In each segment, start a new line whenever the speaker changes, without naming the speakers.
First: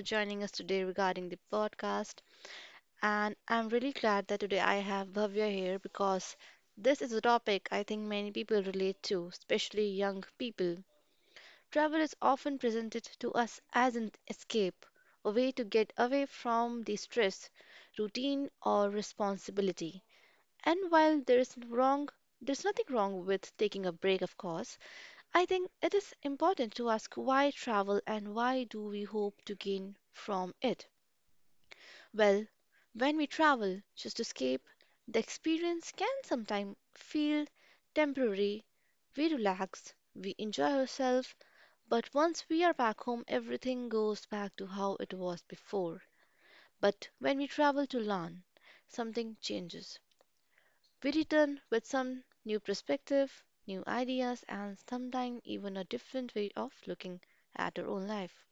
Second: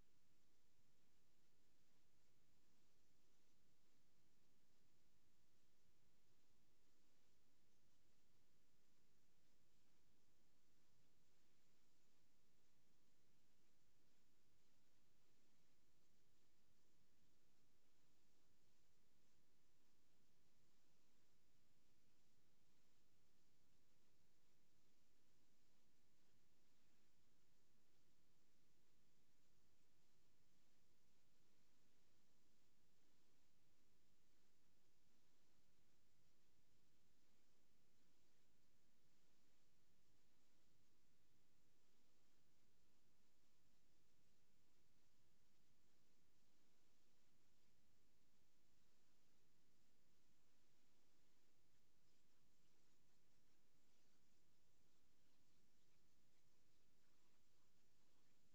joining us today regarding the podcast. And I'm really glad that today I have Bhavya here because this is a topic I think many people relate to, especially young people. Travel is often presented to us as an escape, a way to get away from the stress, routine, or responsibility. And while there is wrong, there's nothing wrong with taking a break, of course. I think it is important to ask why travel and why do we hope to gain from it? Well, when we travel just to escape, the experience can sometimes feel temporary. We relax, we enjoy ourselves, but once we are back home, everything goes back to how it was before. But when we travel to learn, something changes. We return with some new perspective, new ideas, and sometimes even a different way of looking at our own life.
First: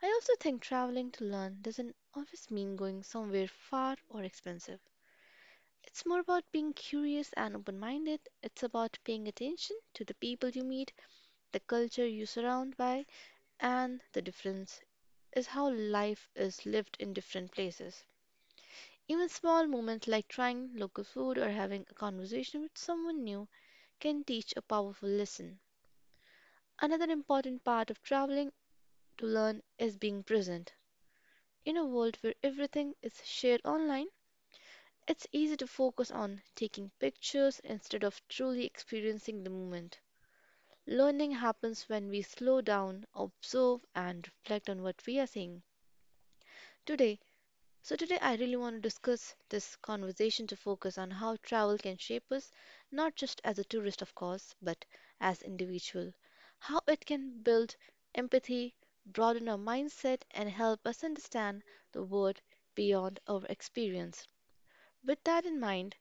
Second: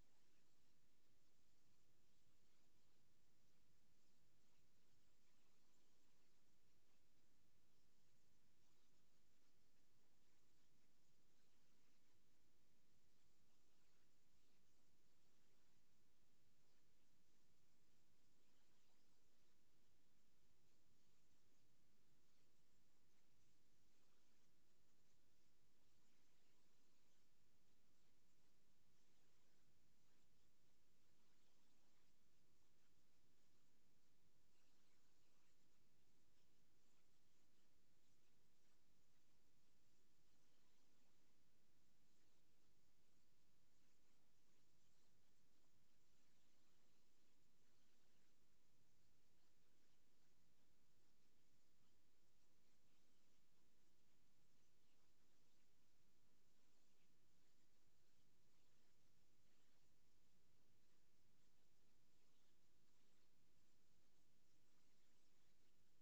I also think traveling to learn doesn't always mean going somewhere far or expensive. It's more about being curious and open minded. It's about paying attention to the people you meet, the culture you surround by, and the difference is how life is lived in different places. Even small moments like trying local food or having a conversation with someone new can teach a powerful lesson. Another important part of traveling to learn is being present. In a world where everything is shared online, it's easy to focus on taking pictures instead of truly experiencing the moment. Learning happens when we slow down, observe, and reflect on what we are seeing. Today, So, today I really want to discuss this conversation to focus on how travel can shape us, not just as a tourist, of course, but as individual. How it can build empathy, broaden our mindset, and help us understand the world beyond our experience. With that in mind,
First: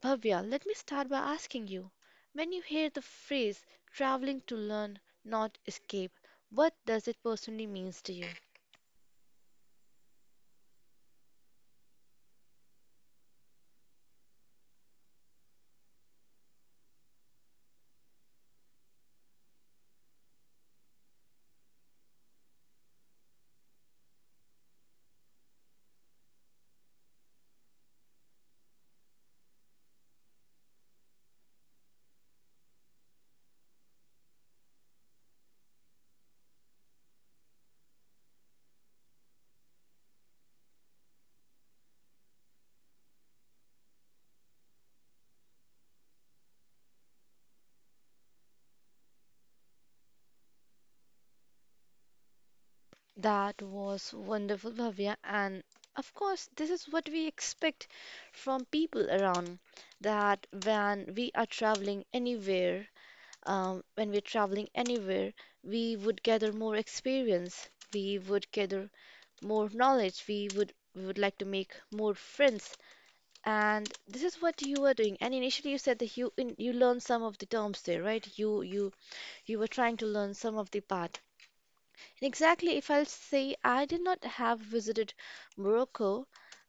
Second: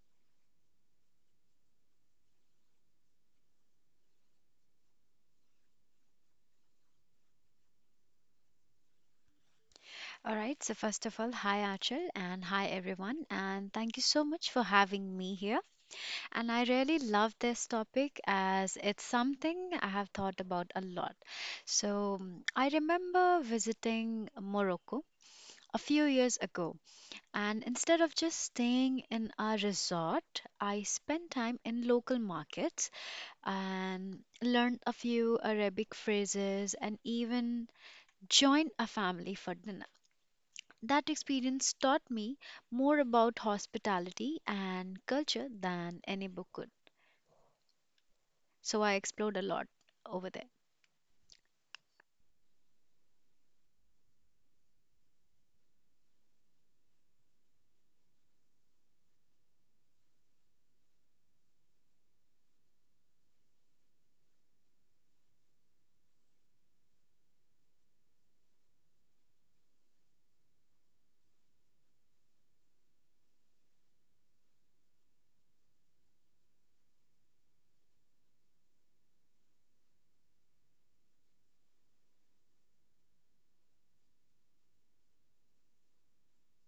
Bhavya, let me start by asking you when you hear the phrase traveling to learn, not escape, what does it personally means to you?
All right, so first of all, hi Achal and hi everyone, and thank you so much for having me here. And I really love this topic as it's something I have thought about a lot. So I remember visiting Morocco a few years ago, and instead of just staying in a resort, I spent time in local markets and learned a few Arabic phrases and even joined a family for dinner. That experience taught me more about hospitality and culture than any book could. So I explored a lot over there.
That was wonderful, Bhavya. And of course, this is what we expect from people around that when we are traveling anywhere, when we're traveling anywhere, we would gather more experience, we would gather more knowledge, we would like to make more friends. And this is what you were doing. And initially, you said that you learned some of the terms there, right? You were trying to learn some of the parts. Exactly, if I'll say I did not have visited Morocco,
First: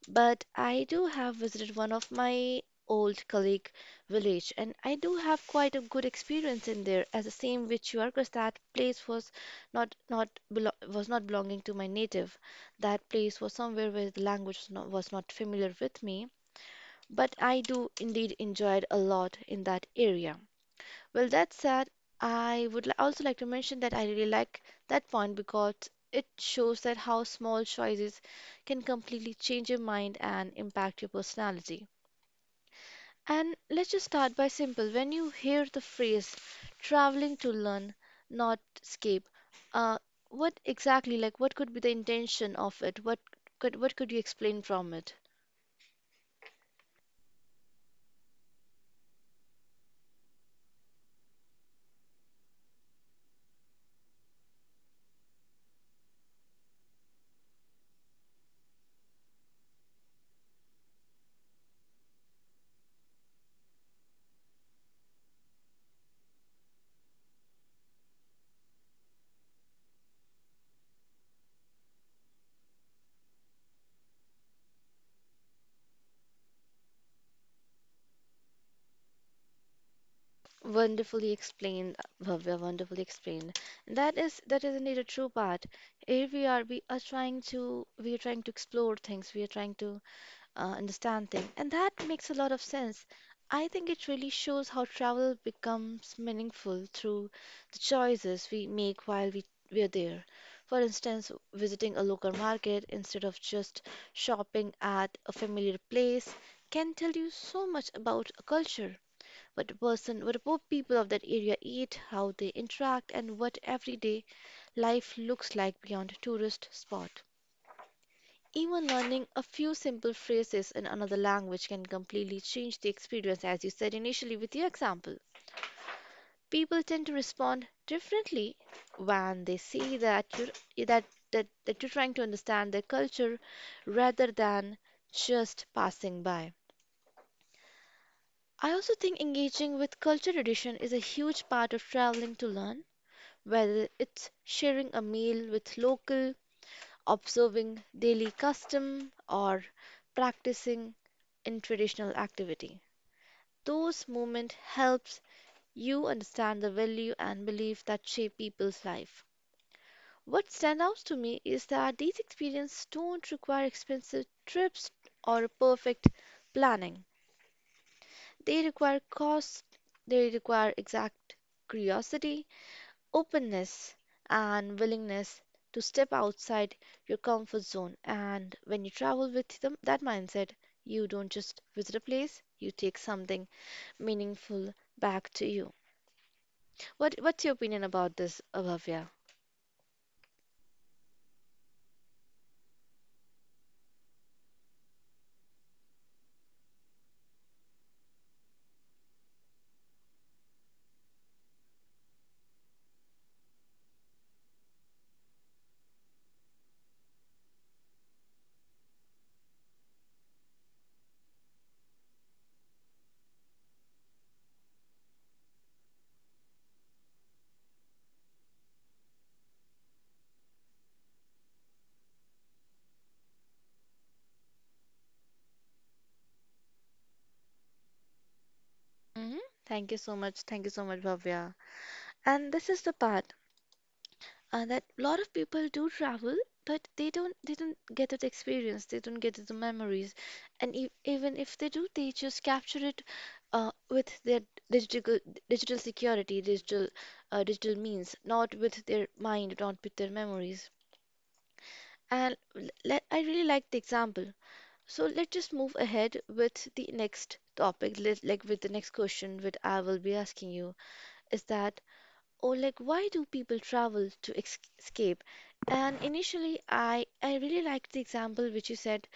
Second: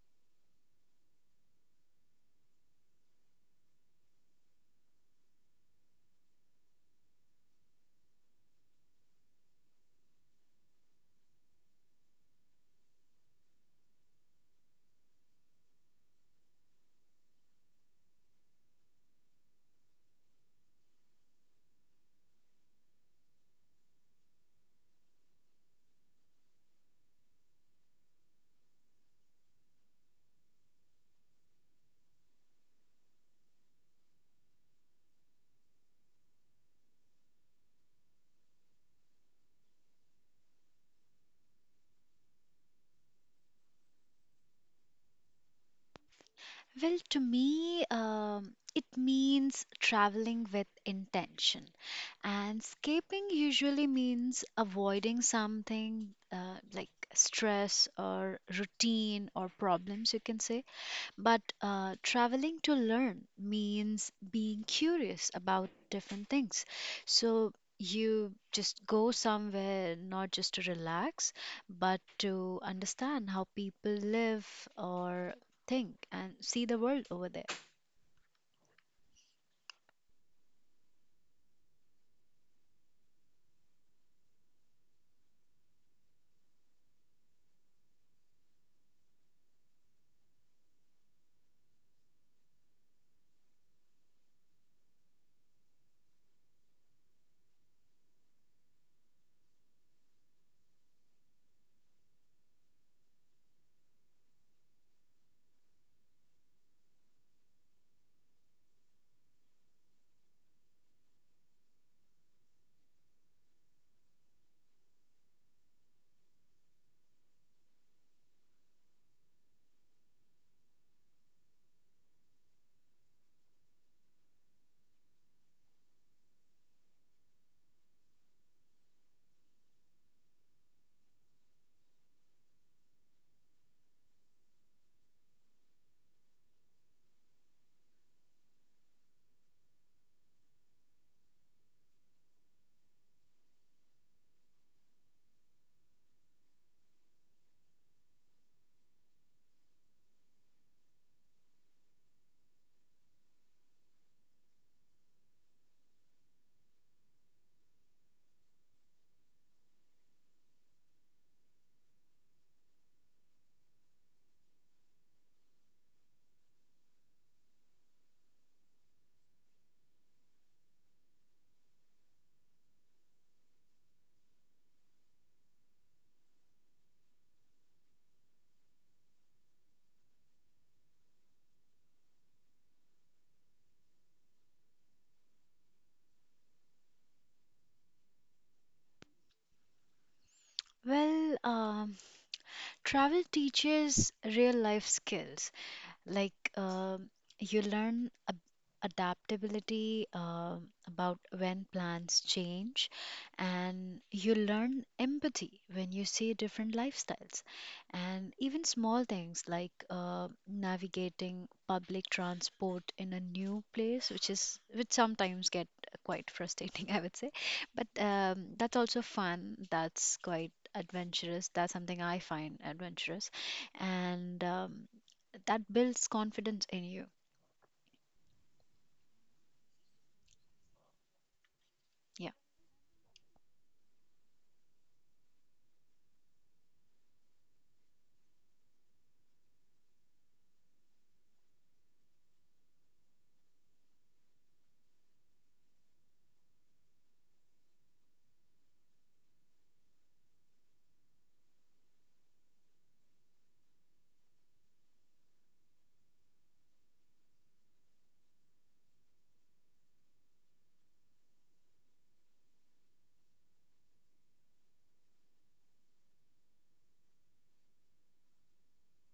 but I do have visited one of my old colleague village, and I do have quite a good experience in there as the same which you are, because that place was not not belo was not belonging to my native. That place was somewhere where the language was not familiar with me, but I do indeed enjoyed a lot in that area. Well, that said, also like to mention that I really like that point because it shows that how small choices can completely change your mind and impact your personality. And let's just start by simple. When you hear the phrase traveling to learn, not escape, uh, what exactly, like, what could be the intention of it? What could you explain from it?
Well, to me, it means traveling with intention. And escaping usually means avoiding something like stress or routine or problems, you can say. But traveling to learn means being curious about different things. So you just go somewhere not just to relax, but to understand how people live or think and see the world over there.
Wonderfully explained, Bhavya, wonderfully explained. And that is indeed a true part. Here we are, we are trying to explore things, we are trying to understand things, and that makes a lot of sense. I think it really shows how travel becomes meaningful through the choices we make while we are there. For instance, visiting a local market instead of just shopping at a familiar place can tell you so much about a culture what a poor people of that area eat, how they interact, and what everyday life looks like beyond tourist spot. Even learning a few simple phrases in another language can completely change the experience, as you said initially with your example. People tend to respond differently when they see that you're trying to understand their culture rather than just passing by. I also think engaging with culture tradition is a huge part of traveling to learn whether it's sharing a meal with local, observing daily custom, or practicing in traditional activity. Those moments helps you understand the value and belief that shape people's life. What stands out to me is that these experiences don't require expensive trips or perfect planning. They require cost, they require exact curiosity, openness and willingness to step outside your comfort zone. And when you travel with them, that mindset, you don't just visit a place, you take something meaningful back to you. What's your opinion about this, Bhavya?
Well, travel teaches real life skills. Like uh, you adaptability about when plans change, and you learn empathy when you see different lifestyles, and even small things like navigating public transport in a new place, which sometimes get quite frustrating, I would say. But that's also fun. That's quite adventurous. That's something I find adventurous, and that builds confidence in you.
Hmm. Thank you so much. Thank you so much, Bhavya.
Yeah.
And this is the part that a lot of people do travel, but they don't get that experience. They don't get the memories, and e even if they do, they just capture it with their digital digital security, digital digital means, not with their mind, not with their memories. And I really like the example. So let's just move ahead with the next topic, like with the next question, which I will be asking you, is that or like why do people travel to escape? And initially, I really liked the example which you said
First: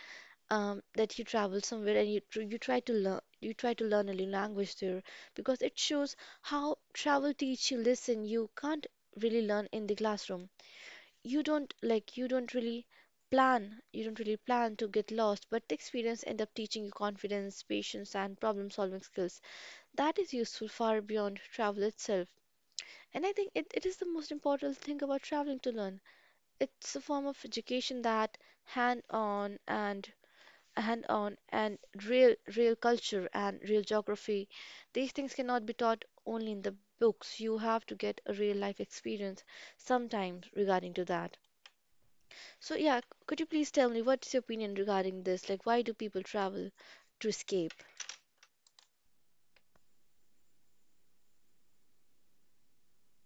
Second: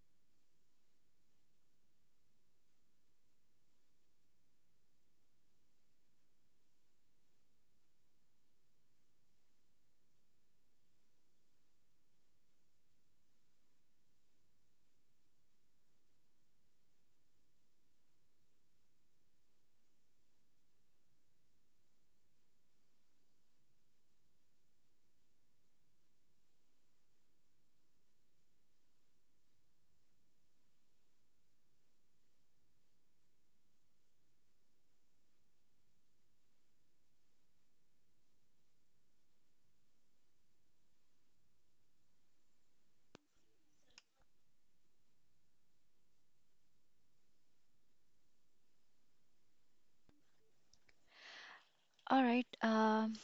that you travel somewhere and you try to learn a new language there because it shows how travel teach you listen. You can't really learn in the classroom. You don't like you don't really you don't really plan to get lost but the experience end up teaching you confidence patience and problem solving skills that is useful far beyond travel itself and I think it is the most important thing about traveling to learn. It's a form of education that hand-on and hand-on and real culture and real geography. These things cannot be taught only in the books. You have to get a real life experience sometimes regarding to that. So yeah, could you please tell me what's your opinion regarding this? Like why do people travel to escape?
All right.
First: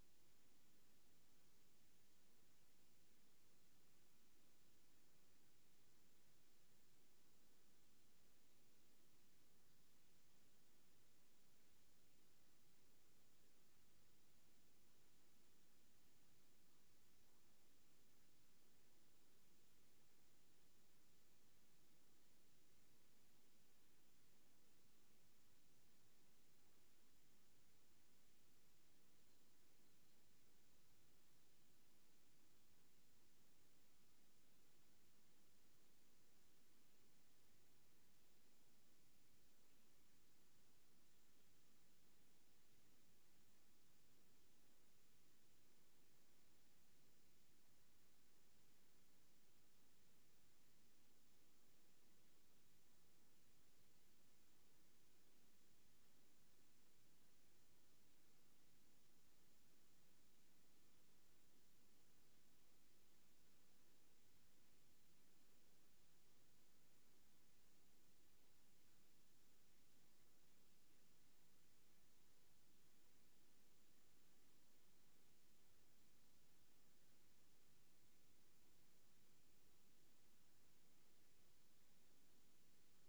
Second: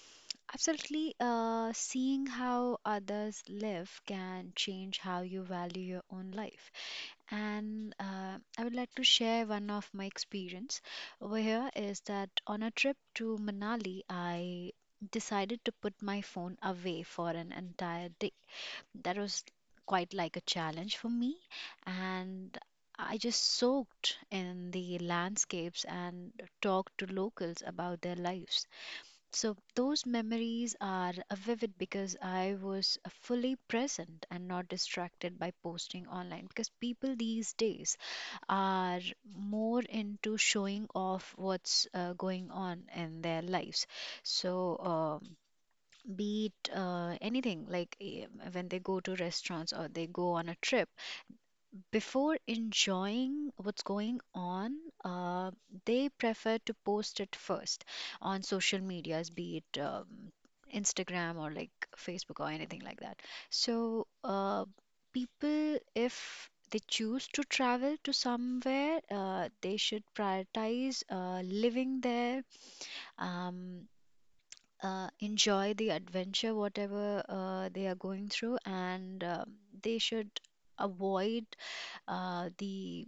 Absolutely. Seeing how others live can change how you value your own life. And I would like to share one of my experience over here is that on a trip to Manali, I decided to put my phone away for an entire day. That was quite like a challenge for me, and I just soaked in the landscapes and talked to locals about their lives. So those memories are vivid because I was fully present and not distracted by posting online, because people these days are more into showing off what's going on in their lives. So be it anything like when they go to restaurants or they go on a trip, before enjoying what's going on, uh, they prefer to post it first on social medias, be it Instagram or like Facebook or anything like that. So people, if they choose to travel to somewhere, they should prioritize living there, um, enjoy the adventure, whatever they are going through, and they should avoid the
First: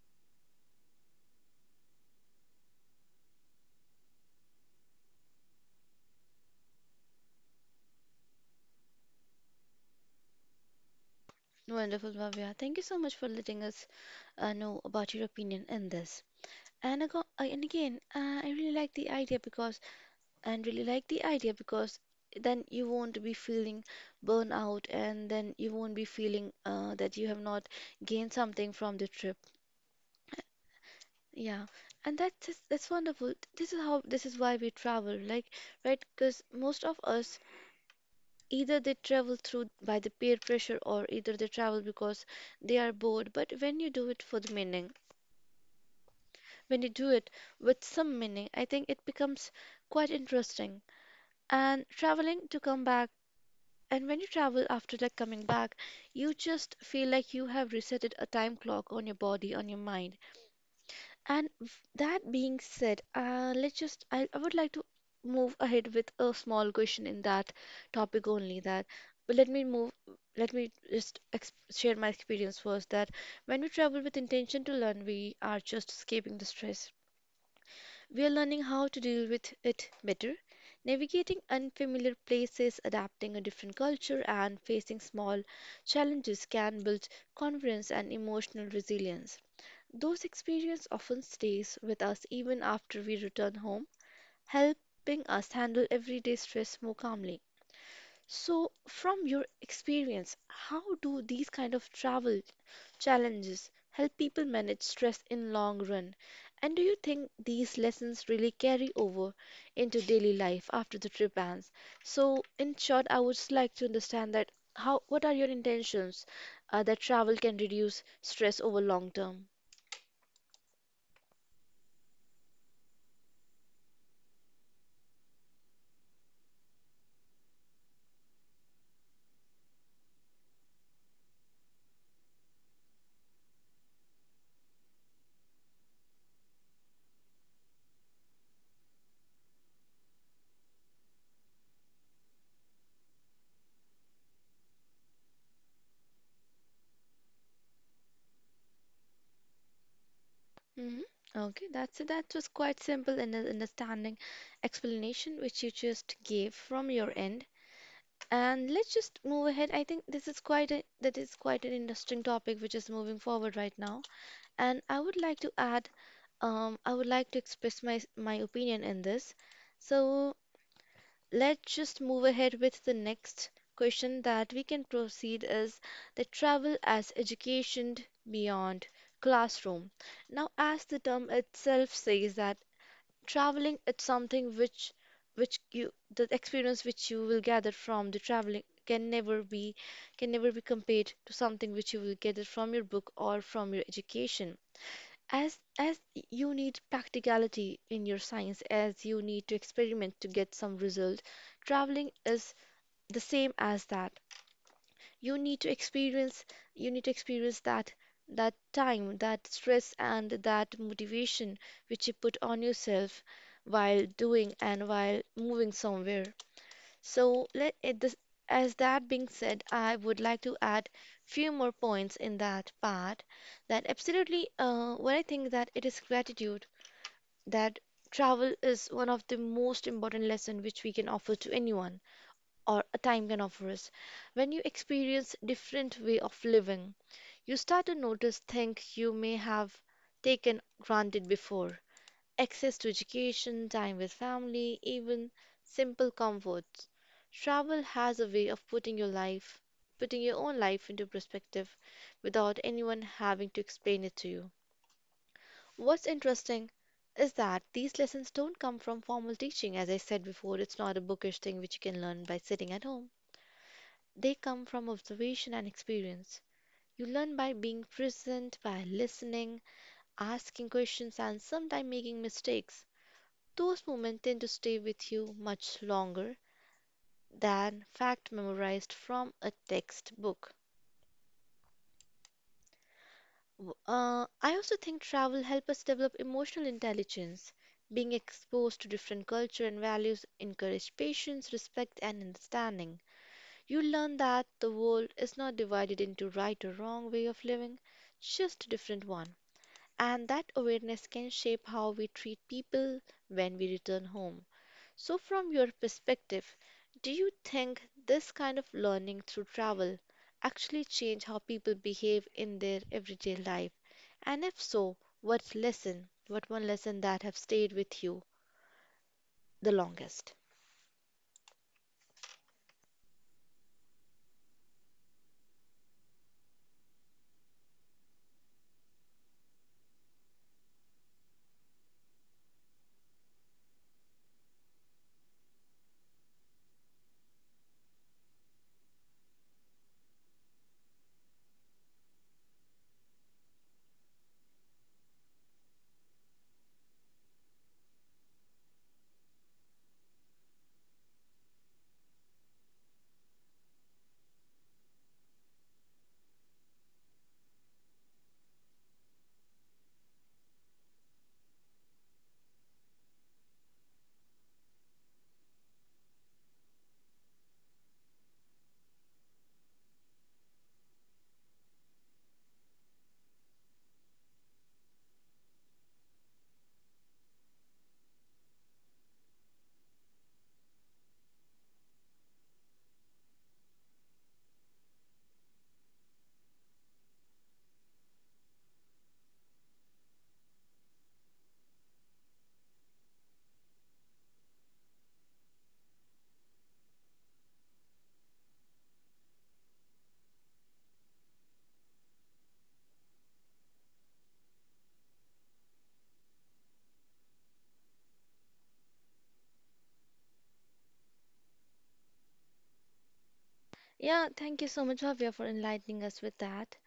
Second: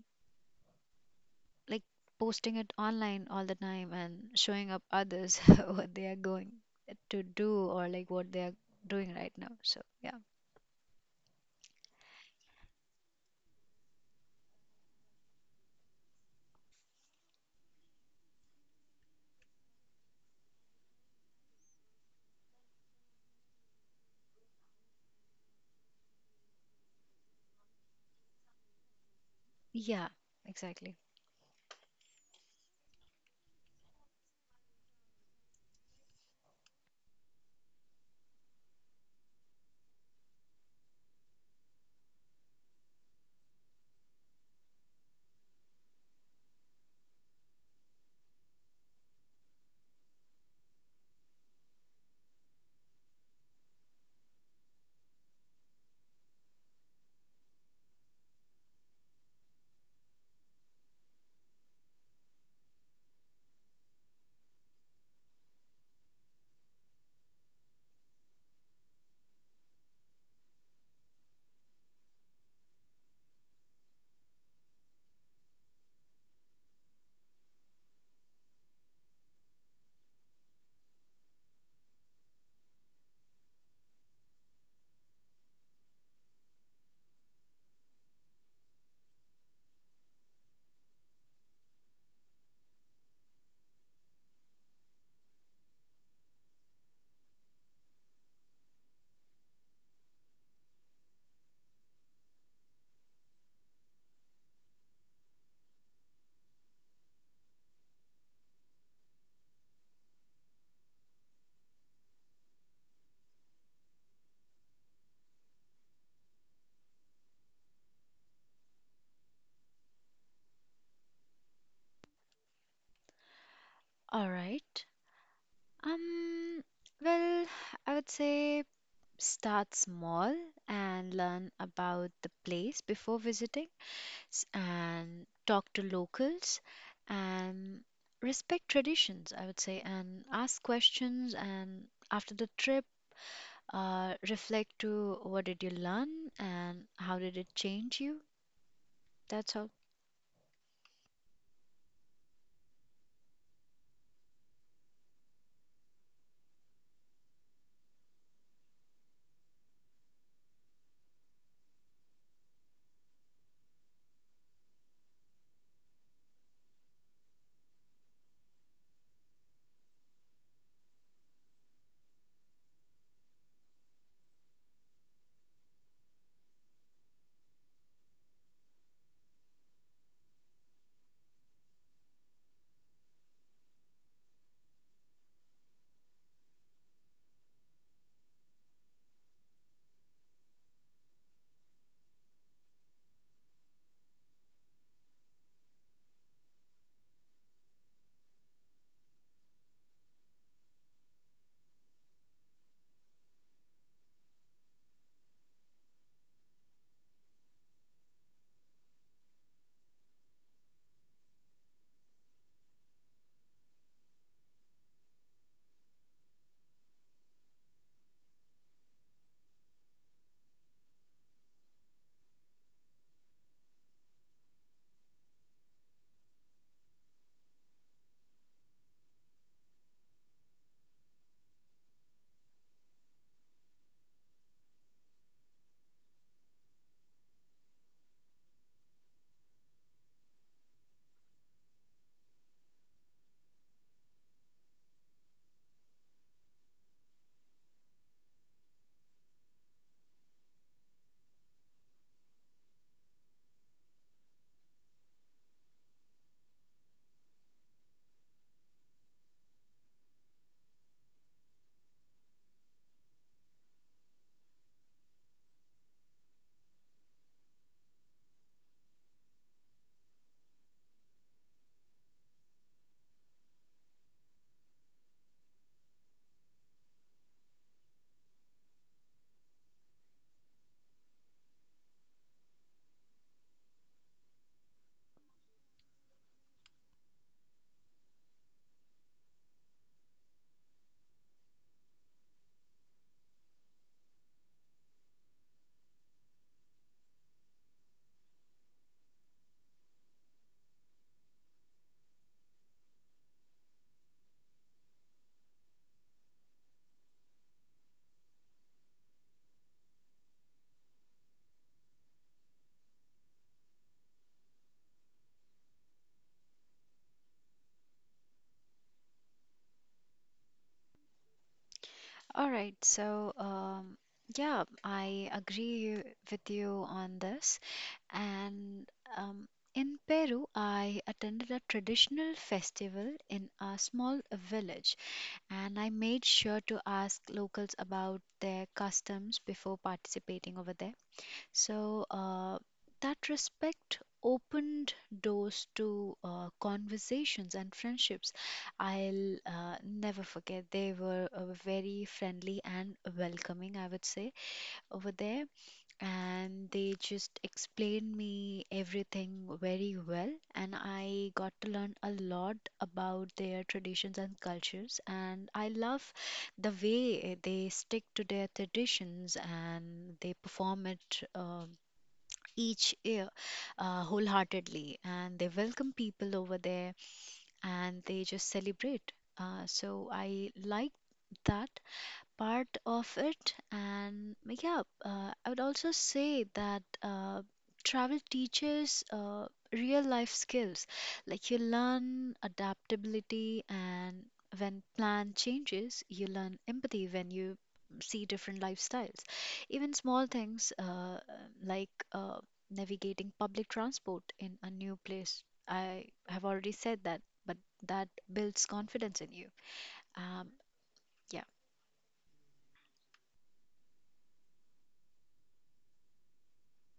like posting it online all the time and showing up others what they are going to do or like what they are doing right now. So, yeah,
Wonderful, Bhavya. Thank you so much for letting us know about your opinion in this. And, ago, and again, I really like the idea because then you won't be feeling burnout and then you won't be feeling that you have not gained something from the trip.
yeah, exactly.
Yeah, and that's wonderful. This is why we travel, like, right? Because most of us either they travel through by the peer pressure or either they travel because they are bored. But when you do it for the meaning, when you do it with some meaning, I think it becomes quite interesting. And traveling to come back. And when you travel after like coming back, you just feel like you have resetted a time clock on your body, on your mind. And that being said, let's just I would like to move ahead with a small question in that topic only that but let me just ex share my experience first that when we travel with intention to learn we are just escaping the stress we are learning how to deal with it better, navigating unfamiliar places, adapting a different culture, and facing small challenges can build confidence and emotional resilience. Those experiences often stays with us even after we return home, helping us handle everyday stress more calmly. So, from your experience, how do these kind of travel challenges help people manage stress in long run? And do you think these lessons really carry over into daily life after the trip ends? So, in short, I would just like to understand that how what are your intentions that travel can reduce stress over long term?
All right. Um, well, I would say start small and learn about the place before visiting and talk to locals and respect traditions, I would say, and ask questions. And after the trip, reflect to what did you learn and how did it change you? That's all.
Hmm. Okay, that's it. That was quite simple and an understanding explanation which you just gave from your end. And let's just move ahead. I think this is that is quite an interesting topic which is moving forward right now. And I would like to add, I would like to express my opinion in this. So let's just move ahead with the next question that we can proceed is the travel as education beyond classroom. Now, as the term itself says that traveling it's something which you the experience which you will gather from the traveling can never be compared to something which you will gather from your book or from your education as you need practicality in your science as you need to experiment to get some result, traveling is the same as that. you need to experience you need to experience that, that time, that stress and that motivation which you put on yourself while doing and while moving somewhere. So let it this, as that being said, I would like to add few more points in that part, that absolutely what I think that it is gratitude, that travel is one of the most important lesson which we can offer to anyone or a time can offer us. When you experience different way of living, you start to notice things you may have taken granted before: access to education, time with family, even simple comforts. Travel has a way of putting your own life into perspective without anyone having to explain it to you. What's interesting is that these lessons don't come from formal teaching. As I said before, it's not a bookish thing which you can learn by sitting at home. They come from observation and experience. You learn by being present, by listening, asking questions, and sometimes making mistakes. Those moments tend to stay with you much longer than fact memorized from a textbook. I also think travel helps us develop emotional intelligence. Being exposed to different culture and values encourage patience, respect, and understanding. You learn that the world is not divided into right or wrong way of living, just a different one. And that awareness can shape how we treat people when we return home. So, from your perspective, do you think this kind of learning through travel actually change how people behave in their everyday life? And if so, what lesson, what one lesson that have stayed with you the longest?
All right. So, yeah, I agree with you on this. And um, in Peru, I attended a traditional festival in a small village. And I made sure to ask locals about their customs before participating over there. So that respect opened doors to conversations and friendships. I'll never forget. They were very friendly and welcoming, I would say, over there, and they just explained me everything very well, and I got to learn a lot about their traditions and cultures, and I love the way they stick to their traditions and they perform it each year, wholeheartedly, and they welcome people over there and they just celebrate. So I like that part of it. And yeah, I would also say that travel teaches real life skills. Like you learn adaptability, and when plan changes, you learn empathy when you see different lifestyles. Even small things like navigating public transport in a new place. I have already said that, but that builds confidence in you. Um, yeah.
Yeah, thank you so much, Bhavya, for enlightening us with that.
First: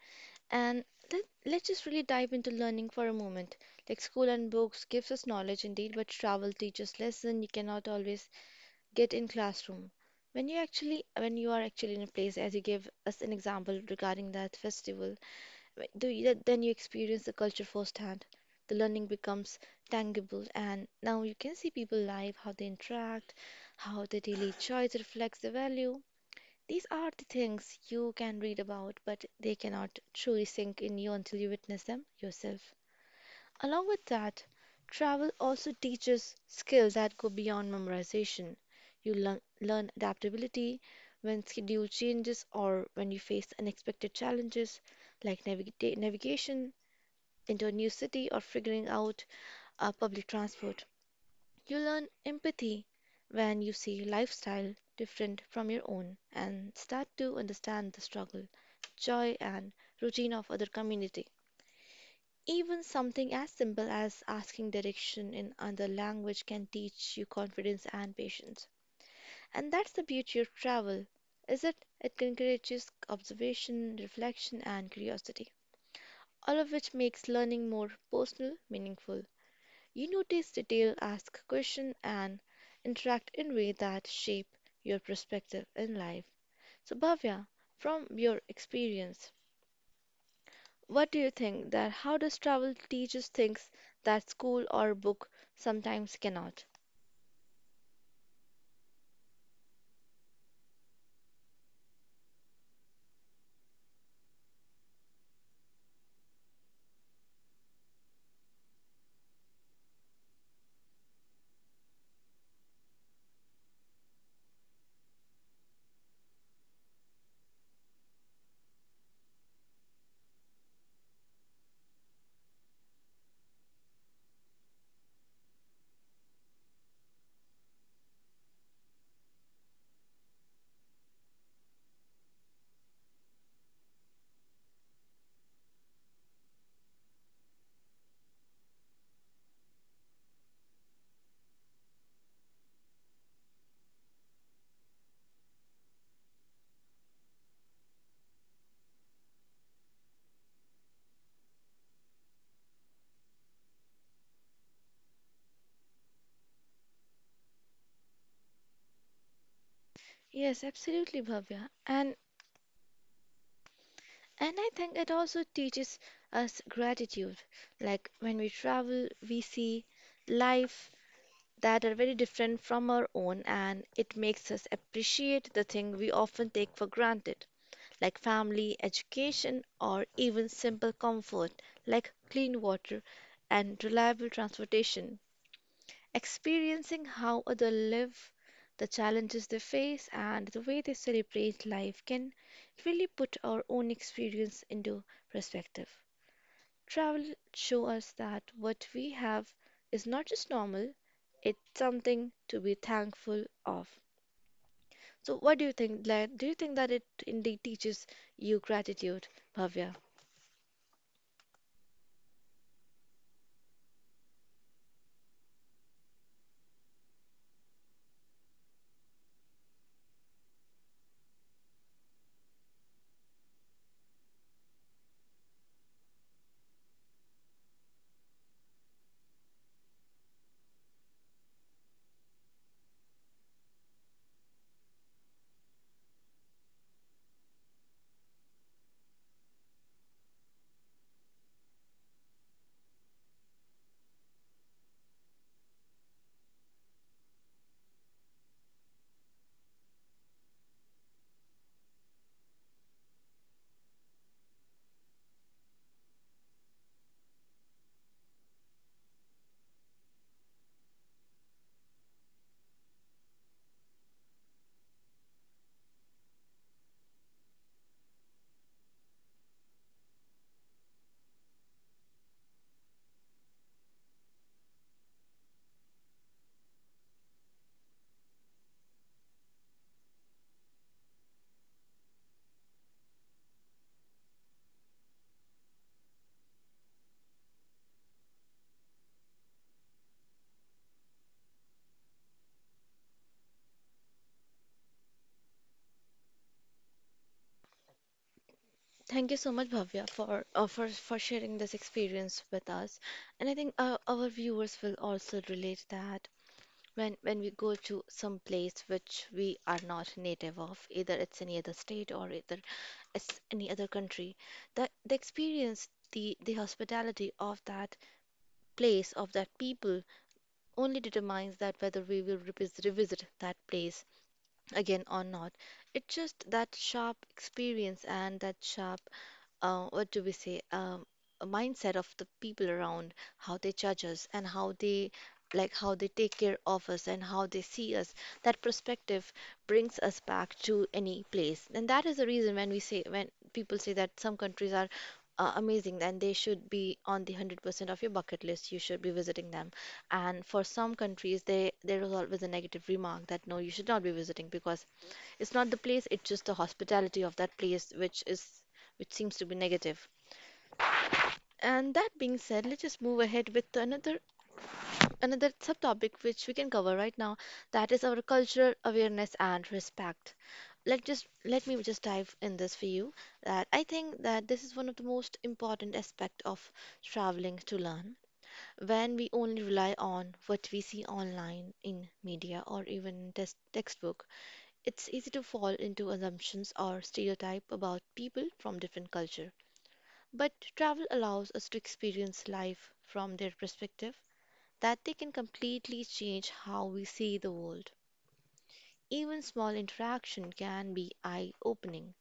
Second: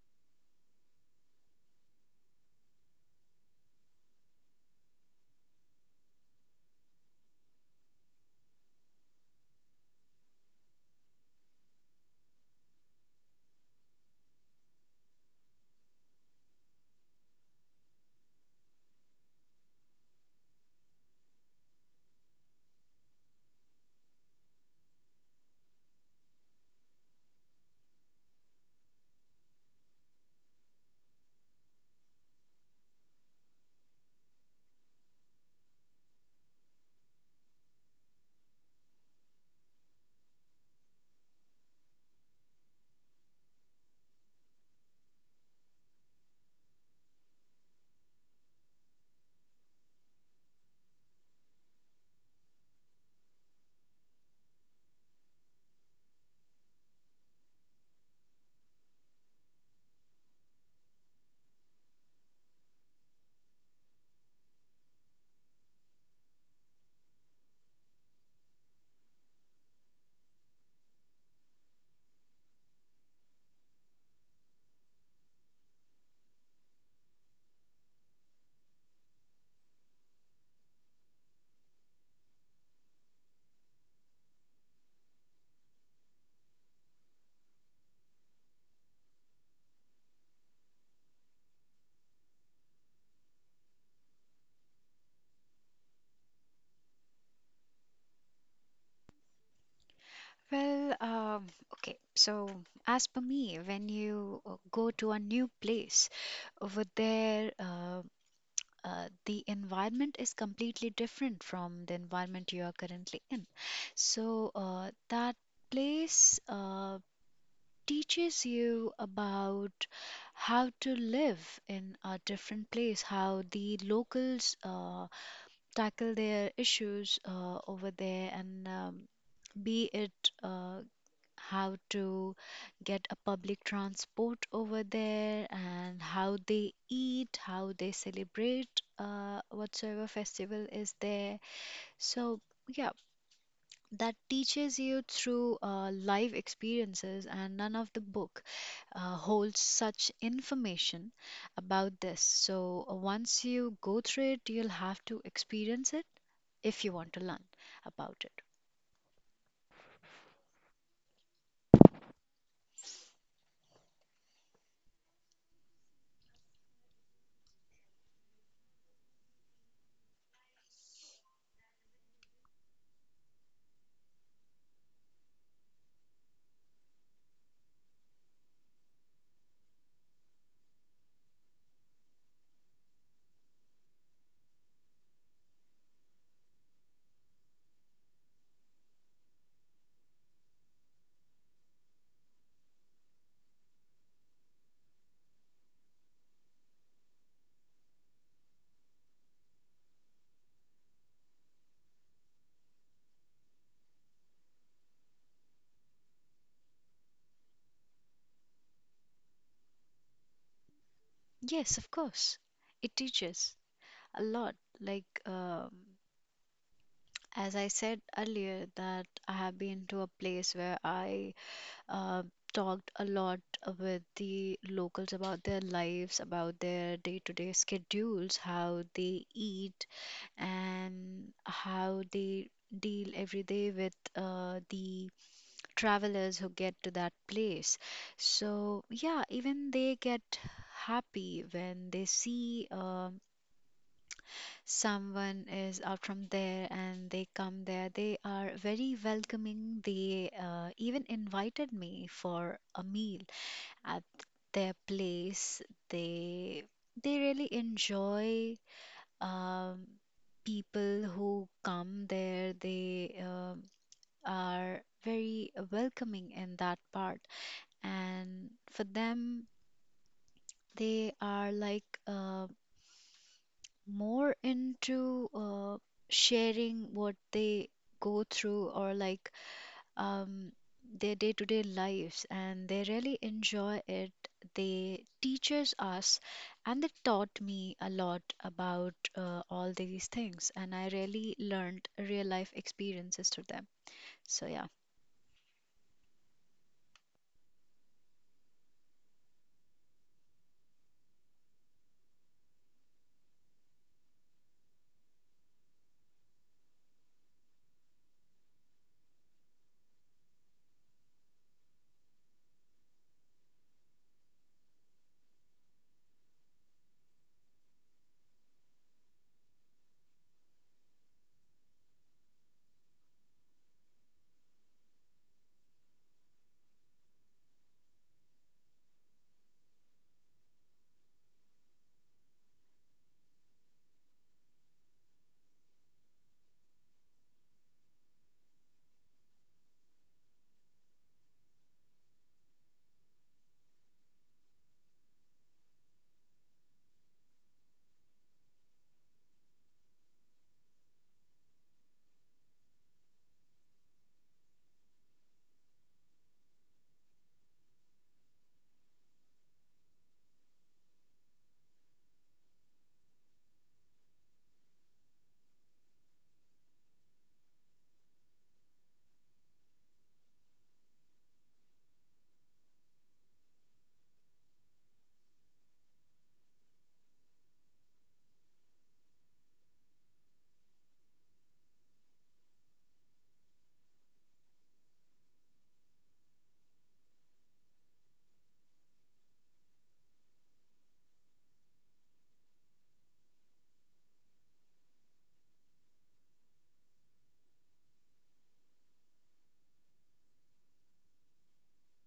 And let's just really dive into learning for a moment. Like school and books gives us knowledge indeed, but travel teaches lesson you cannot always get in classroom. When you are actually in a place, as you gave us an example regarding that festival, then you experience the culture firsthand. The learning becomes tangible, and now you can see people live, how they interact, how their daily choice reflects the value. These are the things you can read about, but they cannot truly sink in you until you witness them yourself. Along with that, travel also teaches skills that go beyond memorization. You learn adaptability when schedule changes or when you face unexpected challenges, like navigation into a new city or figuring out public transport. You learn empathy when you see lifestyle different from your own and start to understand the struggle, joy and routine of other community. Even something as simple as asking direction in another language can teach you confidence and patience. And that's the beauty of travel, is it? It encourages observation, reflection and curiosity, all of which makes learning more personal, meaningful. You notice detail, ask questions, and interact in ways that shape your perspective in life. So, Bhavya, from your experience, what do you think that how does travel teach us things that school or book sometimes cannot?
Well, okay. So, as per me, when you go to a new place over there, the environment is completely different from the environment you are currently in. So, that place teaches you about how to live in a different place, how the locals tackle their issues over there, and be it uh, how to get a public transport over there and how they eat, how they celebrate whatsoever festival is there. So, yeah, that teaches you through live experiences, and none of the book holds such information about this. So, once you go through it, you'll have to experience it if you want to learn about it.
Yes, absolutely, Bhavya. And I think it also teaches us gratitude. Like when we travel, we see life that are very different from our own, and it makes us appreciate the thing we often take for granted, like family, education, or even simple comfort, like clean water and reliable transportation. Experiencing how others live, the challenges they face, and the way they celebrate life can really put our own experience into perspective. Travel show us that what we have is not just normal, it's something to be thankful of. So what do you think, Glenn? Do you think that it indeed teaches you gratitude, Bhavya?
Yes, of course. It teaches a lot. Like, as I said earlier, that I have been to a place where I uh, talked a lot with the locals about their lives, about their day to day schedules, how they eat, and how they deal every day with the travelers who get to that place. So, yeah, even they get happy when they see. Someone is out from there and they come there, they are very welcoming. They even invited me for a meal at their place. They they really enjoy, um, people who come there, they are very welcoming in that part, and for them, they are like more into sharing what they go through, or like um, their day-to-day lives, and they really enjoy it. They teaches us, and they taught me a lot about all these things, and I really learned real life experiences through them. So yeah.
Thank you so much, Bhavya, for for sharing this experience with us, and I think our viewers will also relate that. When we go to some place which we are not native of, either it's any other state or either it's any other country, the experience, the hospitality of that place, of that people, only determines that whether we will revisit that place again or not. It's just that sharp experience and that sharp what do we say, a mindset of the people around, how they judge us, and how they like how they take care of us and how they see us. That perspective brings us back to any place, and that is the reason when we say when people say that some countries are uh, amazing, then they should be on the 100% of your bucket list. You should be visiting them. And for some countries, they there is always a negative remark that no, you should not be visiting because it's not the place, it's just the hospitality of that place which is which seems to be negative. And that being said, let's just move ahead with another subtopic which we can cover right now. That is our cultural awareness and respect. Let me just dive in this for you. That I think that this is one of the most important aspect of traveling to learn. When we only rely on what we see online in media or even test textbook, it's easy to fall into assumptions or stereotype about people from different culture, but travel allows us to experience life from their perspective that they can completely change how we see the world. Even small interaction can be eye-opening.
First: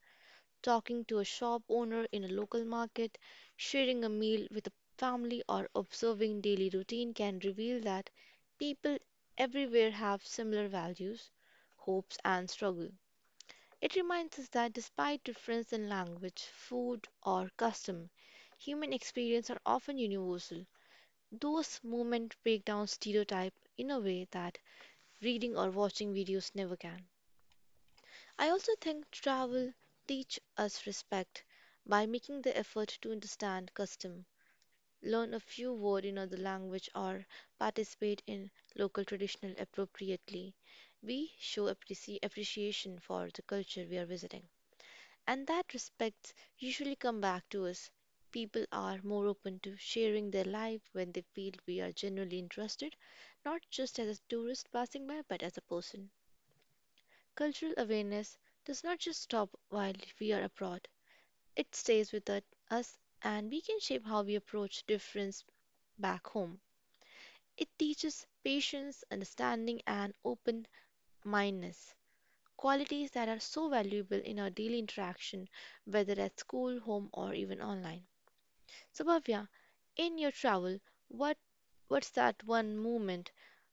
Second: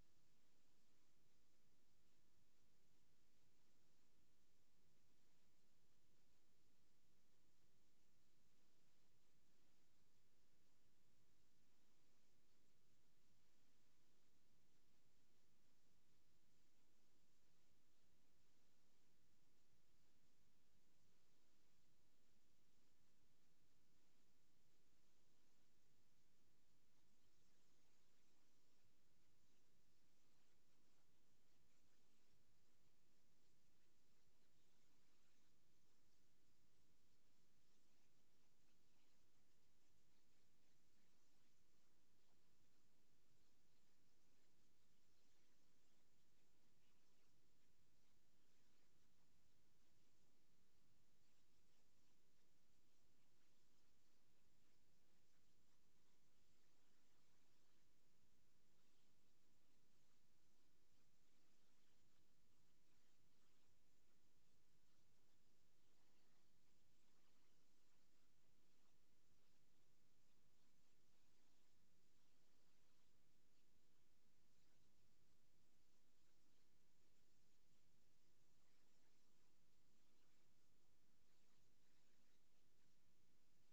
Talking to a shop owner in a local market, sharing a meal with a family or observing daily routine can reveal that people everywhere have similar values, hopes and struggle. It reminds us that despite difference in language, food, or custom, human experience are often universal. Those moments break down stereotype in a way that reading or watching videos never can. I also think travel teach us respect by making the effort to understand custom, learn a few words in other language or participate in local traditional appropriately. We show appreciation for the culture we are visiting. And that respects usually come back to us. People are more open to sharing their life when they feel we are genuinely interested, not just as a tourist passing by, but as a person. Cultural awareness does not just stop while we are abroad, it stays with us, and we can shape how we approach difference back home. It teaches patience, understanding, and open mindedness, qualities that are so valuable in our daily interaction, whether at school, home, or even online. So Bhavya, in your travel, what what's that one moment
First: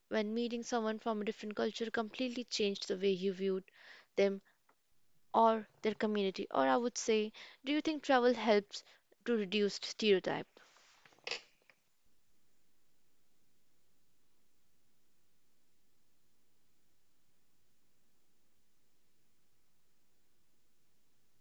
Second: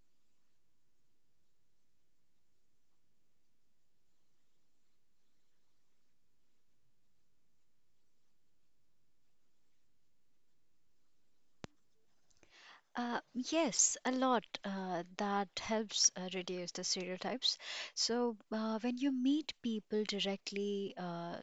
when meeting someone from a different culture completely changed the way you viewed them or their community? Or I would say, do you think travel helps to reduce stereotype?
Yes, a lot that helps reduce the stereotypes. So, when you meet people directly,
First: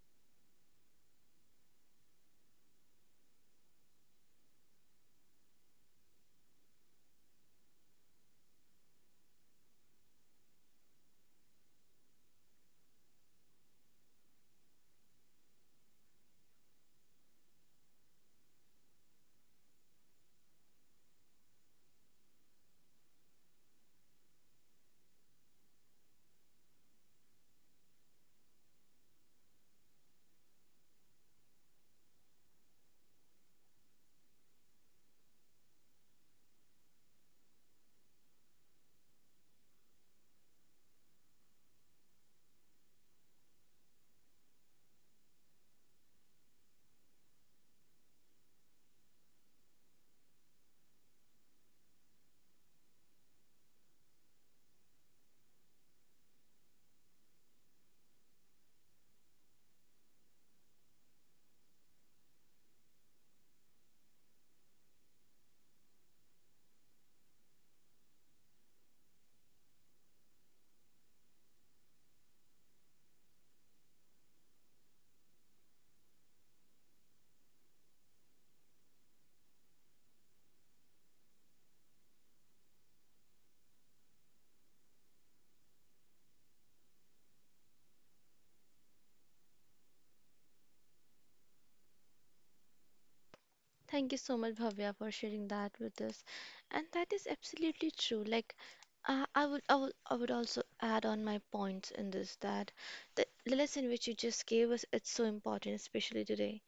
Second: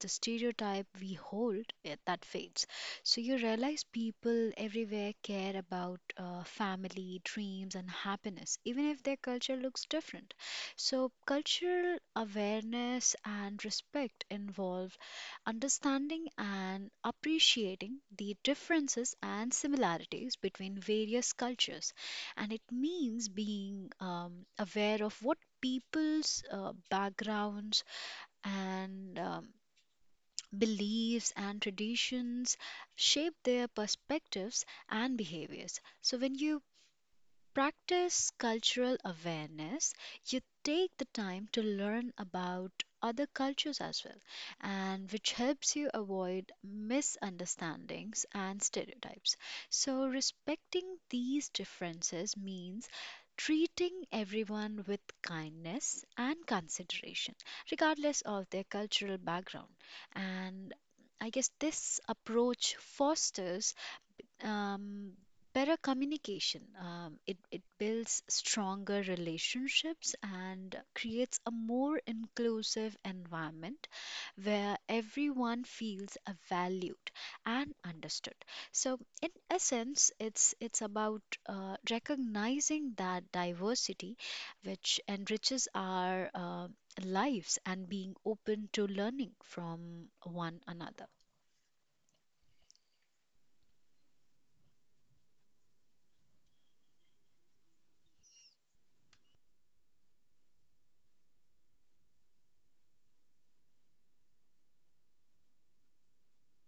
the stereotype we hold that fades. So you realize people everywhere care about family, dreams, and happiness, even if their culture looks different. So cultural awareness and respect involve understanding and appreciating the differences and similarities between various cultures, and it means being aware of what people's backgrounds and beliefs and traditions shape their perspectives and behaviors. So when you practice cultural awareness, you take the time to learn about other cultures as well, and which helps you avoid misunderstandings and stereotypes. So, respecting these differences means treating everyone with kindness and consideration, regardless of their cultural background. And I guess this approach fosters um, better communication. It builds stronger relationships and creates a more inclusive environment where everyone feels valued and understood. So, in essence, it's about recognizing that diversity, which enriches our lives, and being open to learning from one another.
Thank you so much, Bhavya, for sharing that with us. And that is absolutely true. Like, I would also add on my points in this that the lesson which you just gave us, it's so important, especially today.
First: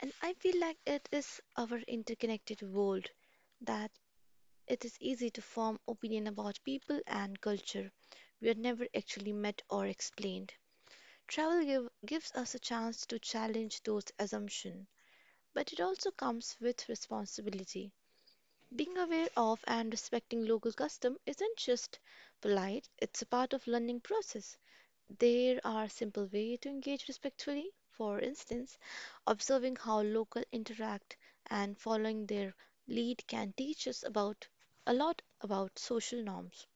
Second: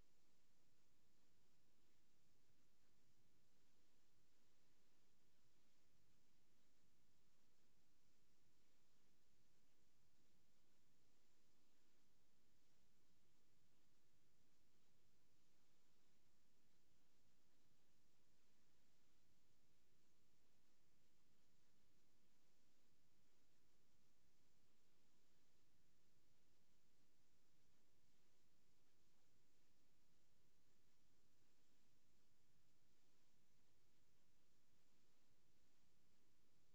And I feel like it is our interconnected world that it is easy to form opinion about people and culture we had never actually met or explained. Gives us a chance to challenge those assumptions, but it also comes with responsibility. Being aware of and respecting local custom isn't just polite, it's a part of learning process. There are simple ways to engage respectfully, for instance, observing how locals interact and following their lead can teach us about a lot about social norms.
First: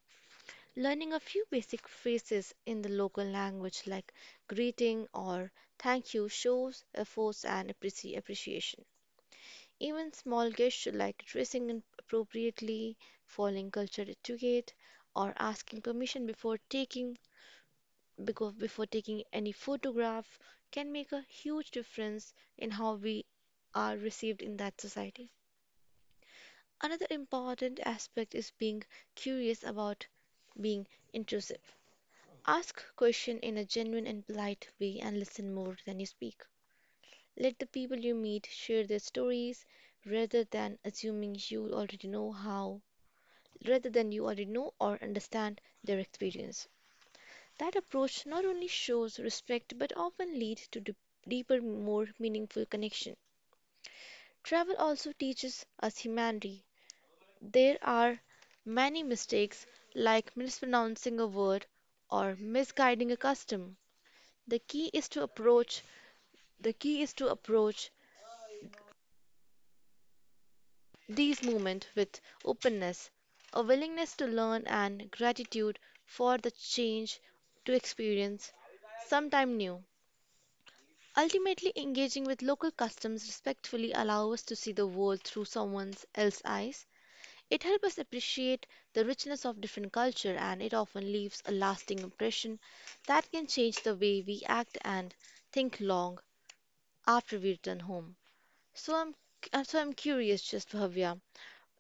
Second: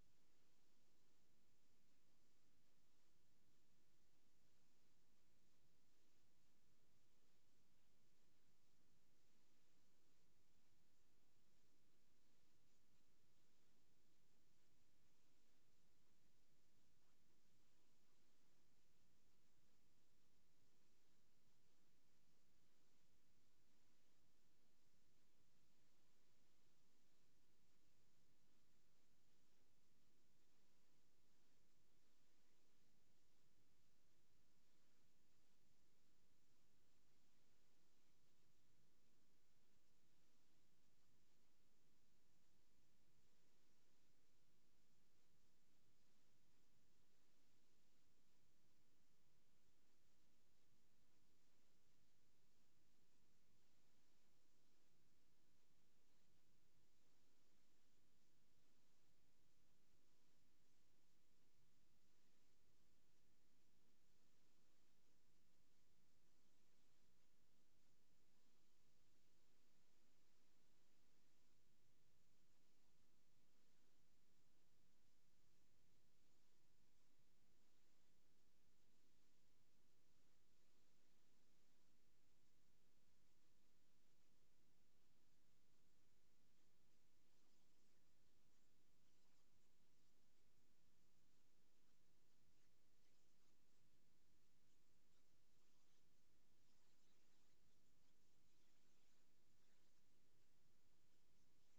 Learning a few basic phrases in the local language, like greeting or thank you, shows effort and appreciation. Even small gestures like dressing appropriately, following culture etiquette, or asking permission before taking any photograph can make a huge difference in how we are received in that society. Another important aspect is being curious about being intrusive. Ask question in a genuine and polite way and listen more than you speak. Let the people you meet share their stories rather than assuming you already know how rather than you already know or understand their experience. That approach not only shows respect but often leads to deeper, more meaningful connection. Travel also teaches us humanity. There are many mistakes, like mispronouncing a word or misguiding a custom. The key is to approach the key is to approach these moments with openness, a willingness to learn and gratitude for the change to experience sometime new. Ultimately, engaging with local customs respectfully allows us to see the world through someone else's eyes. It helps us appreciate the richness of different culture and it often leaves a lasting impression that can change the way we act and think long after we return home. So I'm curious just Bhavya,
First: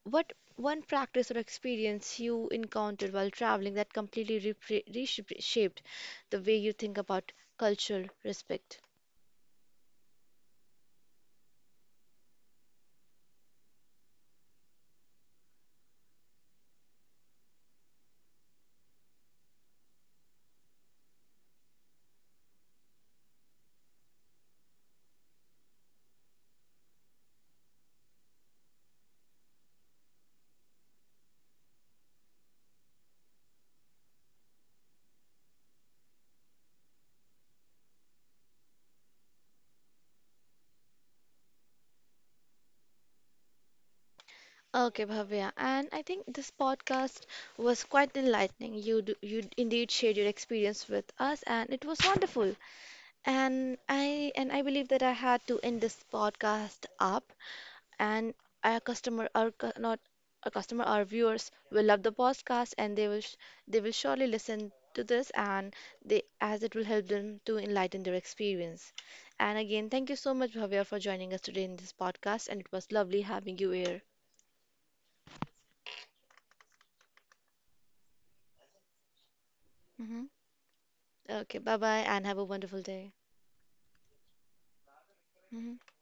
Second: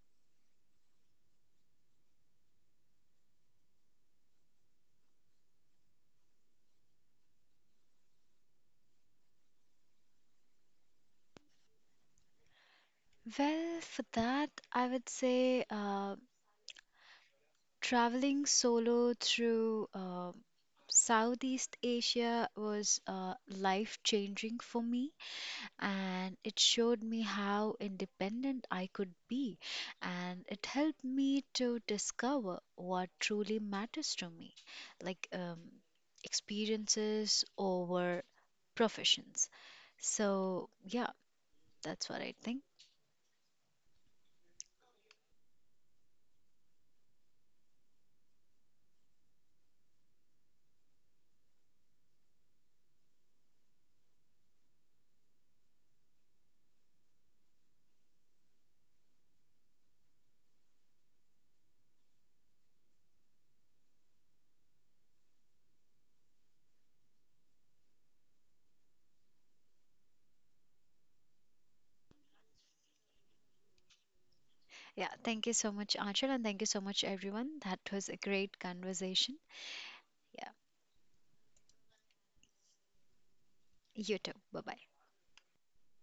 what one practice or experience you encountered while traveling that completely reshaped the way you think about cultural respect?
Well, for that, I would say. Traveling solo through Southeast Asia was life changing for me, and it showed me how independent I could be, and it helped me to discover what truly matters to me, like experiences over professions. So, yeah, that's what I think.
Okay, Bhavya, and I think this podcast was quite enlightening. You do, you indeed shared your experience with us, and it was wonderful. And I believe that I had to end this podcast up, and our customer, our not our customer, our viewers will love the podcast, and they will surely listen to this, and they as it will help them to enlighten their experience. And again, thank you so much, Bhavya, for joining us today in this podcast, and it was lovely having you here.
Yeah, thank you so much, Anshul, and thank you so much, everyone. That was a great conversation.
Mhm.
Yeah,
Okay, bye bye and have a wonderful day.
you too. Bye bye.
Mhm.